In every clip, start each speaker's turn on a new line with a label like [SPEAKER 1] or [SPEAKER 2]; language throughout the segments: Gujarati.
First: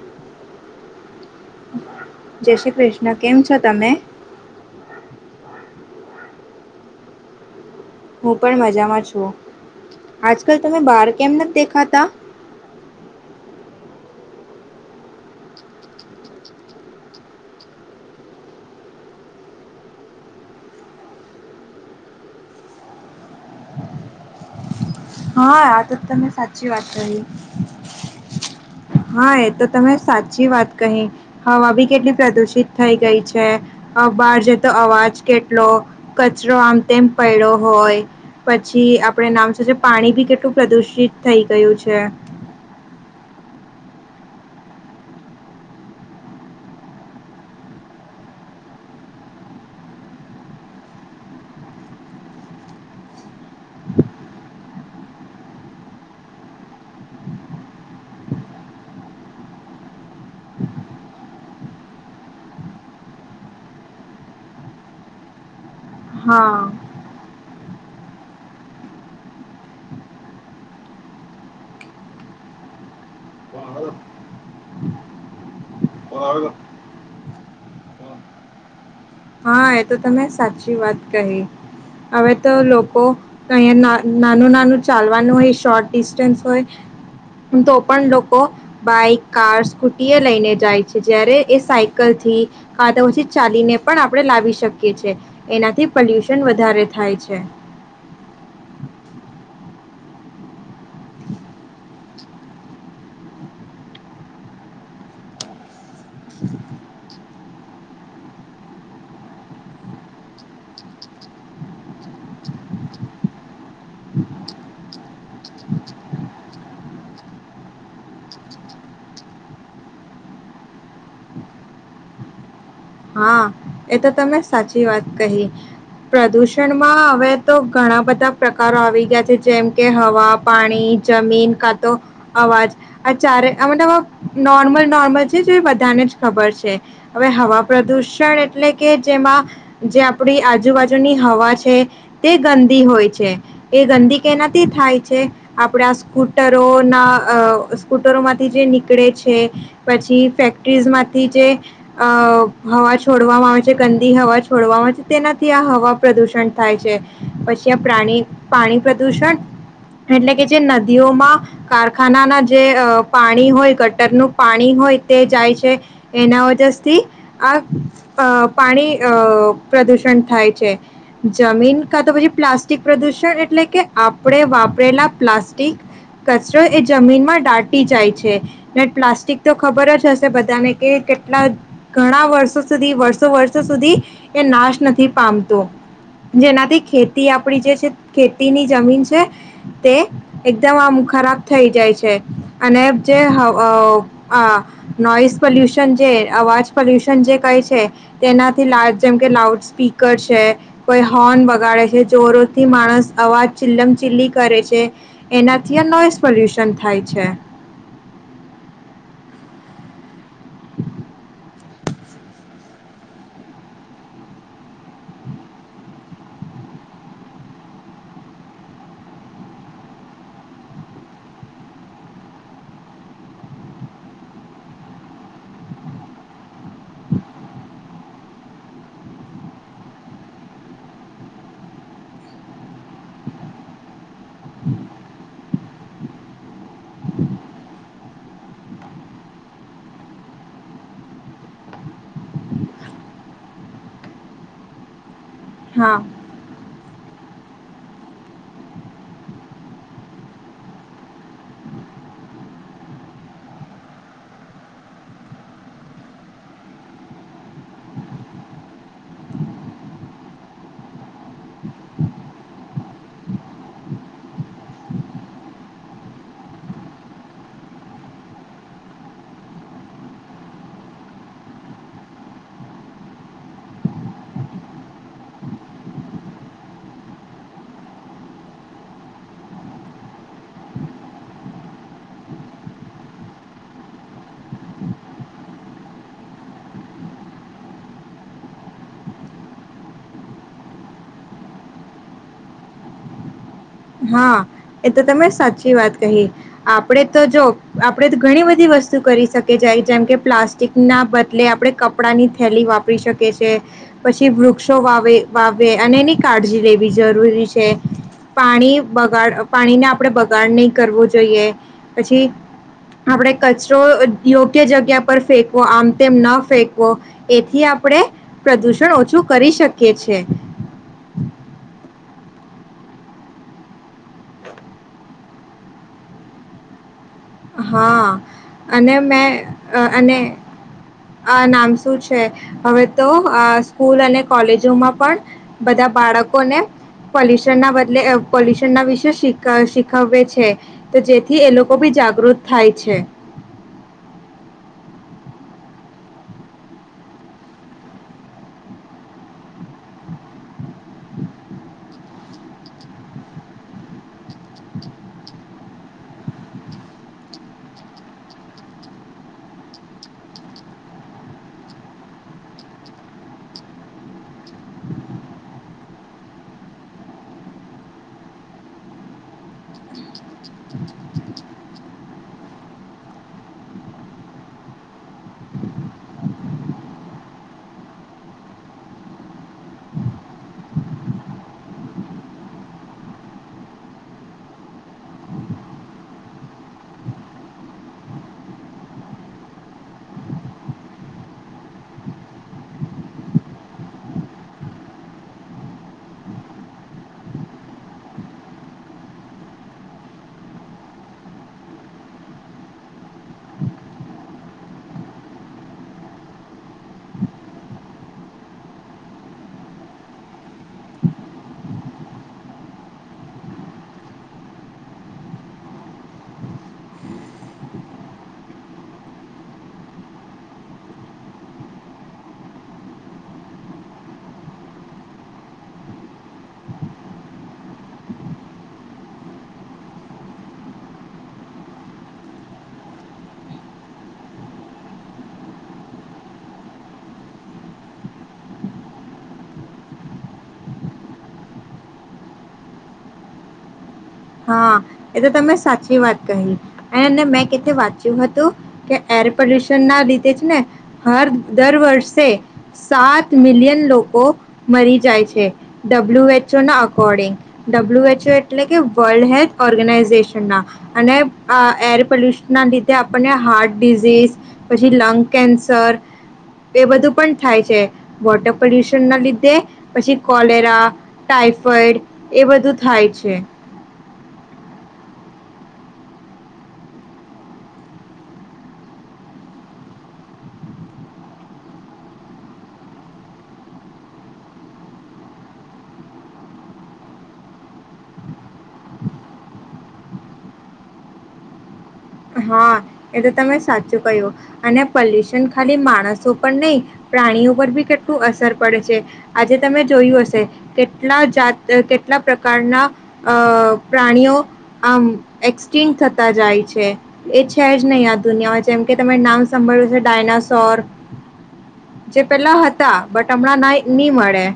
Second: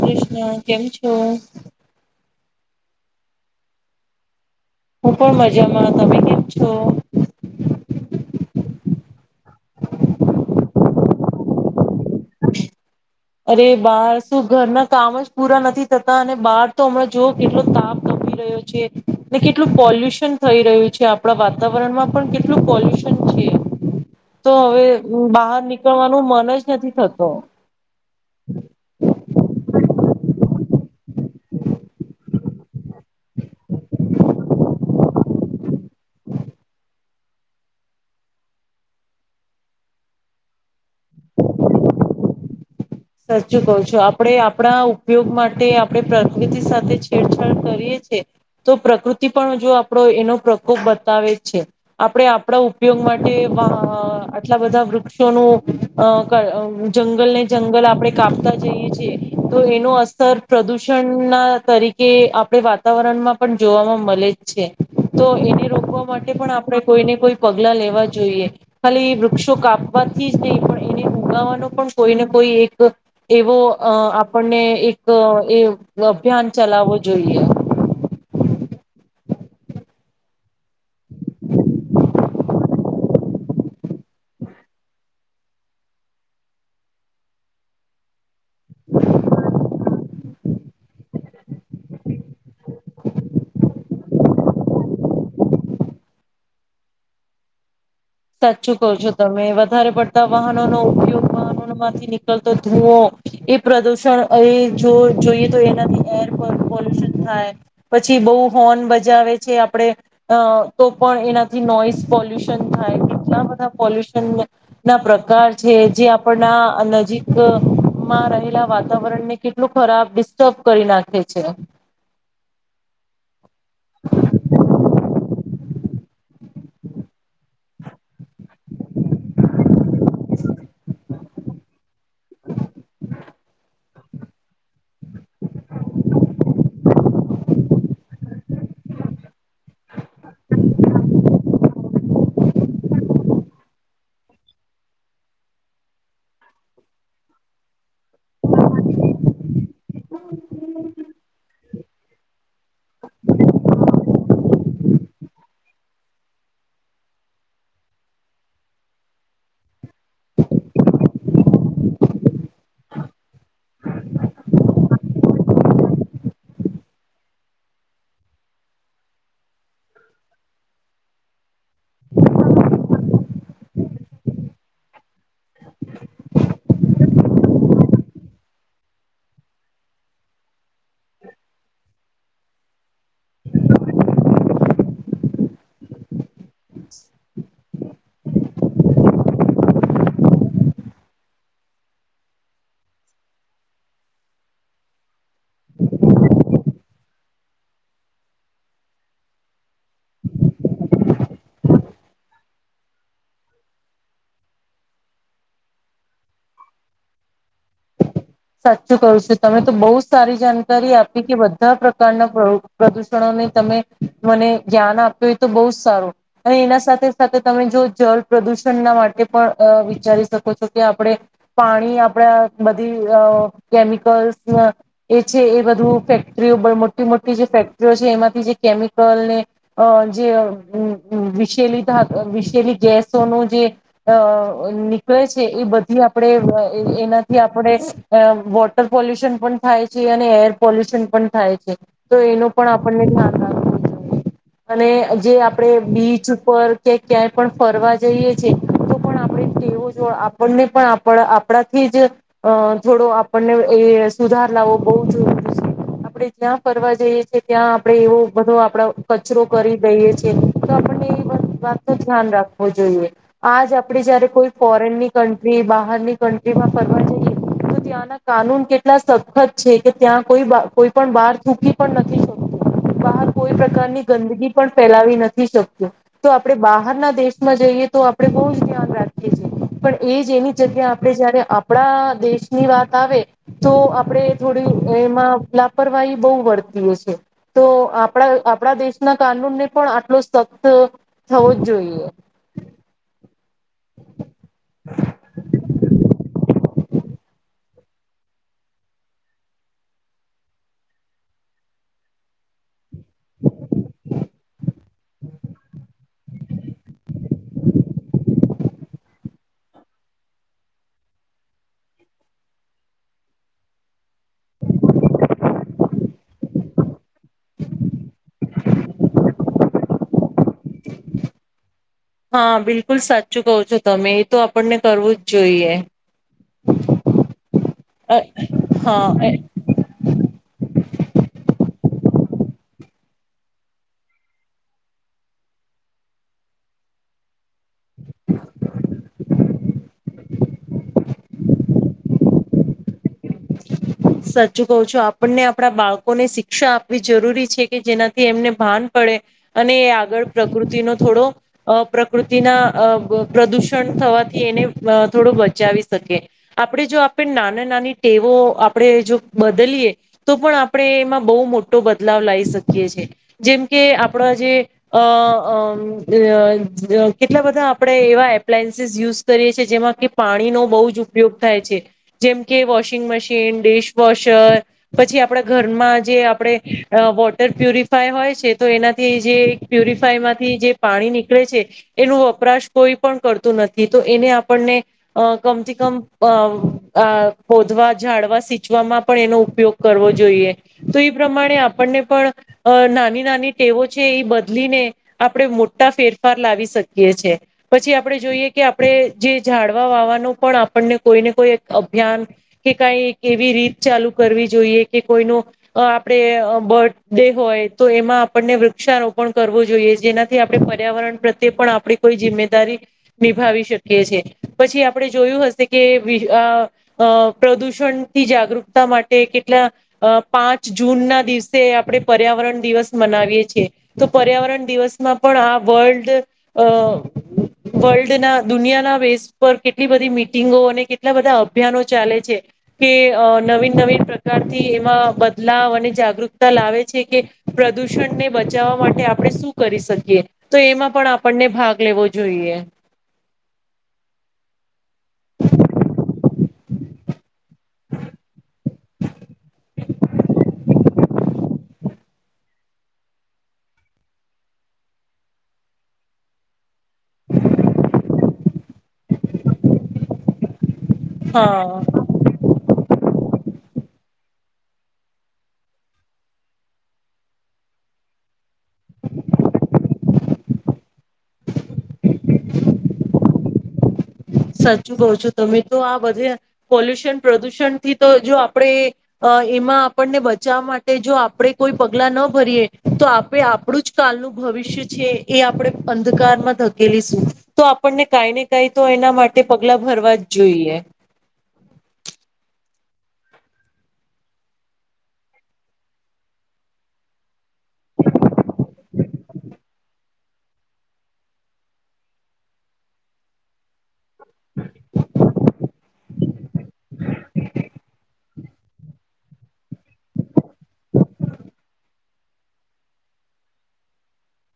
[SPEAKER 1] કૃષ્ણ, કેમ છો?
[SPEAKER 2] જય શ્રી કૃષ્ણ, કેમ છો તમે?
[SPEAKER 1] હું પણ મજામાં. તમે કેમ છો?
[SPEAKER 2] હું પણ મજામાં છું. આજકાલ તમે બાર કેમ નથ દેખાતા?
[SPEAKER 1] [inaudible] અરે, બહાર શું ઘરના કામ જ પૂરા નથી થતા અને બહાર તો હમણાં જોવ કેટલો તાપ ગમી રહ્યો છે. ને કેટલું પોલ્યુશન થઈ રહ્યું છે, આપણા વાતાવરણમાં પણ કેટલું પોલ્યુશન છે. તો હવે અમ
[SPEAKER 2] હા
[SPEAKER 1] બહાર
[SPEAKER 2] આ તો
[SPEAKER 1] નીકળવાનું
[SPEAKER 2] તમે
[SPEAKER 1] મન જ
[SPEAKER 2] સાચી વાત
[SPEAKER 1] નથી
[SPEAKER 2] કહી
[SPEAKER 1] થતું.
[SPEAKER 2] હા, એ તો તમે સા સાચી વાત કહી. હવાભી કેટલી પ્રદુષિત થઈ ગઈ છે. બહાર જતો અવાજ કેટલો. કચરો આમ તેમ પૈડો હોય પછી આપડ નામ શું છે? પાણી ભી કેટલું પ્રદુષિત થઈ ગયું છે.
[SPEAKER 1] સાચું કું છું આપડે આપણા ઉપયોગ માટે આપણે પ્રકૃતિ સાથે છેડછાડ કરીએ છીએ તો પ્રકૃતિ પણ જો આપડો એનો પ્રકોપ બતાવે છે. આપણે આપણા ઉપયોગ માટે આટલા બધા વૃક્ષોનું અ જંગલ ને જંગલ આપણે કાપતા જઈએ છીએ તો એનો અસર પ્રદુષણ ના તરીકે આપણે વાતાવરણમાં પણ જોવામાં મળે જ છે તો એને રો માટે પણ
[SPEAKER 2] હા
[SPEAKER 1] આપડણે કોઈને કોઈ પગલા લેવા જોઈએ ખાલી એ વૃક્ષો કાપવાથી જ નહીં પણ એને ઉગાવાનો પણ કોઈને કોઈ એક એવો અ આપણને એક એ અભિયાન ચલાવવો જોઈએ.
[SPEAKER 2] હા, એ તો તમે સાચી વાત કહી. હવે તો લોકો અહીંયા ના નાનું-નાનું ચાલવાનું હોય શોર્ટ ડિસ્ટન્સ હોય તો પણ લોકો બાઈક, કાર, સ્કૂટી એ લઈને જાય છે જયારે એ સાયકલ થી કા તો પછી ચાલીને પણ આ આપણે લાવી શકીએ છીએ એનાથી પોલ્યુશન વધારે થાય છે.
[SPEAKER 1] સાચું કહો છો તમે વધારે પડતા વાહનોનો ઉપયોગ વાહનોમાંથી નીકળતો ધુઓ એ પ્રદુષણ એ જો જોઈએ તો એનાથી એર પોલ્યુશન થાય પછી બહુ હોર્ન બજાવે છે આપણે અ તો પણ એનાથી નોઈસ પોલ્યુશન થાય કેટલા બધા પોલ્યુશન ના પ્રકાર છે જે આપડા નજીકમાં રહેલા વાતાવરણને કેટલું ખરાબ ડિસ્ટર્બ કરી નાખે છે.
[SPEAKER 2] હા એ તો તને સાચી વાત કહી. પ્રદુષણમાં હવે તો ઘણા બધા પ્રકારો આવી ગયા છે જેમ કે હવા, પાણી જમીન કા તો અવાજ ચારે આમાં [unintelligible] નોર્મલ-નોર્મલ છે જો એ બધાને જ ખબર છે હવે હવા પ્રદૂષણ એટલે કે જેમાં જે આપડી આજુબાજુની હવા છે તે ગંદી હોય છે એ ગંદી કેનાથી થાય છે આપણે આ સ્કૂટરોના અ સ્કૂટરો માંથી જે નીકળે છે પછી ફેક્ટ્રીઝમાંથી જે અ હવા છોડ વામાં આવે છે ગંદી હવા છોડવામાં આવે છે તેનાથી આ હવા પ્રદુષણ થાય છે. પછી આ પ્રાણી પાણી પ્રદુષણ એટલે કે જે નદીઓમાં કારખાનાના જે પાણી હોય ગટરનું પાણી હોય તે જાય છે એના વજરથી આ અ પાણી અ પ્રદુષણ થાય છે જમીન કા તો પછી પ્લાસ્ટિક પ્રદુષણ એટલે કે આપડે વાપરેલા પ્લાસ્ટિક કચરો એ જમીનમાં દાટી જાય છે. પ્લાસ્ટિક તો ખબર જ હશે બધાને કે કેટલા ઘણા વર્ષો સુધી વર્ષો-વર્ષ સુધી એ નાશ નથી પામતું. જેનાથી ખેતી આપડી જે ખેતીની જમીન છે તે એકદમ આમ ખરાબ થઈ જાય છે અને જે હાવ અવ નોઇસ પોલ્યુશન જે અવાજ પોલ્યુશન જે કહે છે તેનાથી લા જેમ કે લાઉડ સ્પીકર છે, કોઈ હોર્ન બગાડે છે, જોરોથી માણસ અવાજ ચિલ્લમ-ચીલી કરે છે એનાથી નોઈસ પોલ્યુશન થાય છે.
[SPEAKER 1] સાચું કરું છું તમે તો બહુ સારી જાણકારી આપી કે બધા પ્રકારના પ્રદૂષણોને તમે મને ધ્યાન આપ્યું હોય તો બહુ જ સારું અને એના સાથે સાથે તમે જો જળ પ્રદુષણના માટે પણ વિચારી શકો છો કે આપણે પાણી આપણા બધી અવ કેમિકલ્સ એ છે એ બધું ફેક્ટરીઓ મોટી-મોટી જે ફેક્ટરીઓ છે એમાંથી જે કેમિકલને અ જે વિશેલી ધા વિશેલી ગેસો ન જે અ નીકળે છે એ બધી આપણે એનાથી આપણે અ વોટર પોલ્યુશન પણ થાય છે અને એર પોલ્યુશન પણ થાય છે તો એનું પણ આપણને ધ્યાન રાખવું જોઈએ અને જે આપડે
[SPEAKER 2] હા
[SPEAKER 1] બીચ ઉપર કે ક્યાંય પણ ફરવા જઈએ છે તો પણ આપણે તેવો આપણને પણ આપ આપણાથી જ અ થોડો આપણને એ સુધાર લાવવો બહુ જરૂરી છે આપણે જ્યાં ફરવા જઈએ છીએ ત્યાં આપણે એવો બધો આપો કચરો કરી દઈએ છીએ તો આપણને એ વાત ન ધ્યાન રાખવું જોઈએ આજ આપણે જયારે કોઈ ફોરેનની કન્ટ્રી બહારની કન્ટ્રીમાં ફરવા જઈએ તો ત્યાંના કાનૂન કેટલા સખત છે કે ત્યાં કોઈ કોઈ પણ બહાર થૂકી પણ નથી શકતું બહાર કોઈ પ્રકારની ગંદગી પણ ફેલાવી નથી શકતું તો આપણે બહારના દેશમાં જઈએ તો આપણે બહુ જ ધ્યાન રાખીએ છીએ પણ એ જ એની જગ્યા આપણે જયારે આપણા દેશ ની વાત આવે તો આપણેે થોડી એમાં લાપરવાહી બહુ વર્તી એ છે તો આપણા આપડા દેશના કાનૂન ને પણ આટલો સખત થવો જ જોઈએ.
[SPEAKER 2] હા એ તો તમે સાચી વાત કહી આપડે તો જો આપણે ઘણી બધી વસ્તુ કરી શકી જાય જેમ કે પ્લાસ્ટિક ના બદલે આપણે કપડાની થેલી વાપરી શકીએ છે પછી વૃક્ષો વાવે વાવે અને એની કાળજી લેવી જરૂરી છે. પાણી બગાડ પાણીને આપણેે બગાડ નહી કરવો જોઈએ પછી આપણે કચરો યોગ્ય જગ્યા પર ફેંકવો આમ તેમ ન ફેંકવો એથી આપણે પ્રદૂષણ ઓછું કરી શકીએ છે.
[SPEAKER 1] હા બિલકુલ સાચું કહો છો તમે એ તો આપણને કરવું જ જોઈએ.
[SPEAKER 2] હા અને
[SPEAKER 1] હા
[SPEAKER 2] મેં અને આ નામ તો છે હવે તો સ્કૂલ અને કોલેજોમાં પણ બધા બાળકોને પોલ્યુશન તેના બદલે પોલ્યુશન ના વિશે શીખ શીખવે છે. તે જેથી એ લોકો ભી જા ગૃત થાય છે.
[SPEAKER 1] સાચું કવ છું આપણને આપણા બાળકોને શિક્ષા આપવી જરૂરી છે કે જેનાથી એમને ભાન પડે અને એ આગળ પ્રકૃતિનો થોડો અ પ્રકૃતિના અ પ્રદૂષણ થવાથી એને થોડો બચાવી શકે આપણે જો આપણે નાના નાની ટેવો આપણે જો બદલીએ તો પણ આપણે એમાં બહુ મોટો બદલાવ લાઈ શકીએ છીએ જેમકે આપણા જે અ અ કેટલા બધા આપણે એવા એપ્લાયન્સીસ યુઝ કરીએ છીએ જેમાં કે પાણીનો બહુ જ ઉપયોગ થાય છે જેમ કે વોશ વશિંગ મશીન ડિશવોશર પછી આપણા ઘરમાં જે આપણે વોટર પ્યુરિફાય હોય છે તો એનાથી જે પ્યુરિફાયમાંથી જે પાણી નીકળે છે એનું વપરાશ કોઈ પણ કરતું નથી તો એને આપણને કમથી કમ અ આ કોધવા ઝાડવા સિંચવામાં પણ એનો ઉપયોગ કરવો જોઈએ તો એ પ્રમાણે આપણને પણ નાની નાની ટેવો છે એ બદલીને આપણે મોટા ફેરફાર લાવી શકીએ છે પછી આપણે જોઈએ કે આપણે જે ઝાડવા વાવાનું પણ આપણને કોઈને કોઈ અભિયાન કે કઈ એવી રીત ચાલુ કરવી જોઈએ કે કોઈનો આપણે બર્થ ડે હોય તો એમાં આપણને વૃક્ષારોપણ કરવું જોઈએ જેનાથી આપણે પર્યાવરણ પ્રત્યે પણ આપણી કોઈ જિમ્મેદારી નિભાવી શકીએ છીએ પછી આપણે જોયું હશે કે પ્રદૂષણથી જાગૃતતા માટે કેટલા પાંચ જૂન ના દિવસે આપણે પર્યાવરણ દિવસ મનાવીએ છીએ તો પર્યાવરણ દિવસમાં પણ આ વર્લ્ડ અ વર્લ્ડના દુનિયાના બેેઝ પર કેટલી બધી મીટિંગો અને કેટલા બધા અભિયાનો ચાલે છે કે નવીન નવીન પ્રકારથી એમાં બદલાવ અને જાગૃતતા લાવે છે કે પ્રદૂષણને બચાવવા માટે આપણે શું કરી શકીએ તો એમાં પણ આપણને ભાગ લેવો જોઈએ.
[SPEAKER 2] હા એ તો તમે સાચી વાત કહી એને મેં વાંચ્યું હતું કે એર પોલ્યુશન ના લીધે જ ને હર દર વર્ષે સાત મિલિયન લોકો મરી જાય છે ડબલ્યુ એચ ઓ ના અકોર્ડિંગ ડબ્લ્યુ એચ ઓ એટલે કે વર્લ્ડ હેલ્થ ઓર્ગેનાઈઝેશન ના અને અ
[SPEAKER 1] હા
[SPEAKER 2] એર પોલ્યુશન ના લીધે તે આપણને હાર્ટ ડિઝીઝ પછી લંગ કેન્સર એ બધું પણ થાય છે વોટર પોલ્યુશન ના લીધે પછી કોલેરા ટાઈફોઈડ એ બધું થાય છે.
[SPEAKER 1] સાચું કહુ છો તમે તો આ બધે પોલ્યુશન પ્રદુષણ થી તો જો આપણેે એમાં આપણને બચાવવા માટે જો આપણે કોઈ પગલા ન ભરીએ તો આપે આપણું જ કાલનું ભવિષ્ય છીએ આપણે અંધકારમાં ધકેલીશું તો આપણને કાંઈ ને કઈ તો એના માટે તે પગલા ભરવા જ જોઈએ.
[SPEAKER 2] હા એ તો તમે સાચું કહ્યું. અને પોલ્યુશન ખાલી માણસો પર નહીં, પ્રાણીઓ પર બી કેટલું અસર પડે છે. આજે તમે જોયું હશે, કેટલા જાત કેટલા પ્રકારના અહ પ્રાણીઓ આમ એક્સિંક થતા જાય છે. એ છે જ નહીં આ દુનિયામાં, જેમ કે તમે નામ સાભળ્યું છે ડાયનાસોર, જે પહેલા હતા બટ હમણાં ના ની મળે.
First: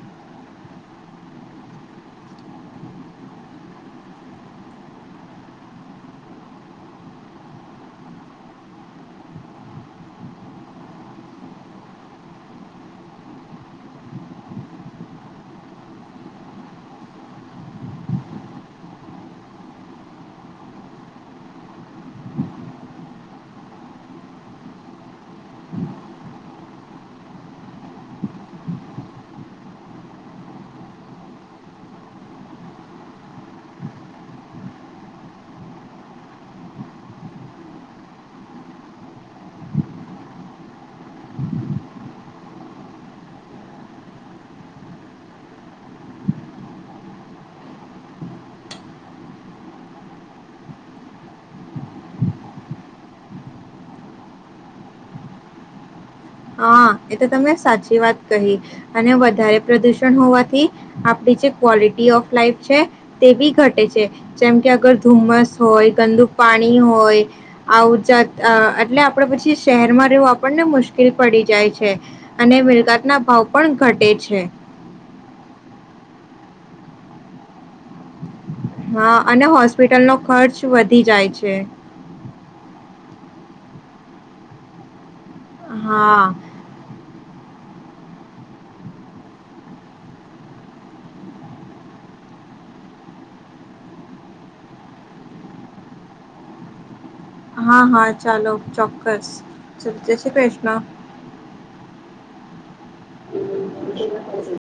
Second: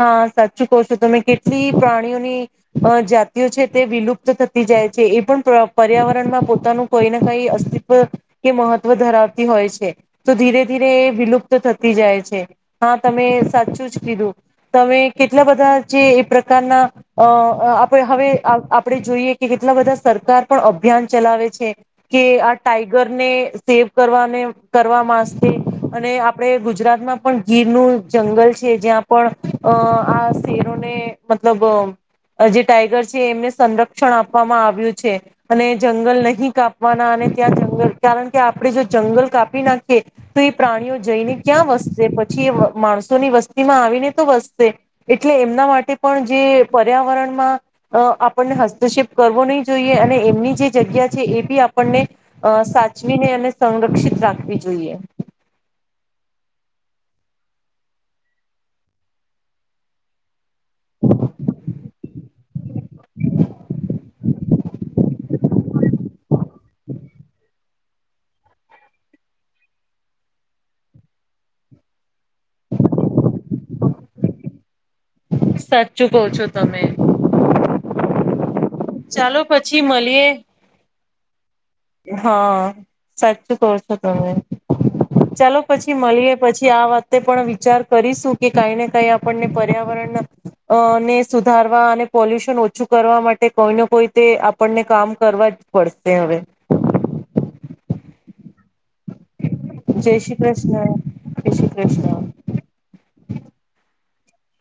[SPEAKER 1] હા સાચું કહો છો તમે, કેટલી પ્રાણીઓની અહ જાતિઓ છે તે વિલુપ્ત થતી જાય છે, એ પણ પ્ર પર્યાવરણમાં પોતાનું કોઈને કંઈ અસ્તિત્વ કે મહત્વ ધરાવતી હોય છે. તો ધીરે-ધીરે એ વિલુપ્ત થતી જાય છે. હા, તમે સાચું જ કીધું. તમે કેટલા બધા જે એ પ્રકારના અહ આપણે હવે આપણે જોઈએ કે કેટલા બધા સરકાર પણ અભિયાન ચલાવે છે કે આ ટાઈગરને સેવ કરવાને કરવા મા સે અને આપણે ગુજરાતમાં પણ ગીરનું જંગલ છે જ્યાં પણ અહ આ શેરોને મતલબ અહ જે ટાઈગર છે એમને સંરક્ષણ આપવામાં આવ્યું છે, અને જંગલ નહીં કાપવાના અને ત્યાં જંગલ કારણ કે આપણે જો જંગલ કાપી નાખીએ તો એ પ્રાણીઓ જઈને ક્યાં વસશે પછી એ માણસોની વસ્તી માં આવીને તો વસશે, એટલે એમના માટે પણ જે પર્યાવરણમાં અહ આપણને હસ્તક્ષેપ કરવો નહીં જોઈએ, અને એમની જે જગ્યા છે એ બી આપણને અહ સાચવીને અને સંરક્ષિત રાખવી જોઈએ.
[SPEAKER 2] હા. એ તો તમે સાચી વાત કહી. અને વધારે પ્રદુષણ હોવાથી આપડી જે ક્વોલિટી ઓફ લાઈફ છે તે બી ઘટે છે. જેમ કે અગર ધુમ્મસ હોય, ગંદુ પાણી હોય, આવજાત અહ એટલે આપડે પછી શહેરમાં રહેવું આપણને મુશ્કેલ કીલ પડી જાય છે, અને મિલકત ના ભાવ પણ ઘટે છે.
[SPEAKER 1] સાચું કહો છો તમે.
[SPEAKER 2] હા
[SPEAKER 1] ચાલો
[SPEAKER 2] અને
[SPEAKER 1] પછી
[SPEAKER 2] હોસ્પિટલ નો
[SPEAKER 1] મળીએ
[SPEAKER 2] ખર્ચ વધી જાય છે.
[SPEAKER 1] હા, સાચું કહો છો તમે. ચાલો પછી
[SPEAKER 2] હા,
[SPEAKER 1] મલીએ. પછી આ વાત તે પણ વિચાર કરીશું કે કાંઈ ને કાઈ આપણને પર્યાવરણના અને સુધારવા અને પોલ્યુશન ઓછું કરવા માટે કોઈને કોઈ તે આપણને કામ કરવા જ પડશે હવે.
[SPEAKER 2] હા, હા ચાલો [unintelligible]
[SPEAKER 1] જય શ્રી કૃષ્ણ, જય શ્રી કૃષ્ણ.
[SPEAKER 2] આવજો.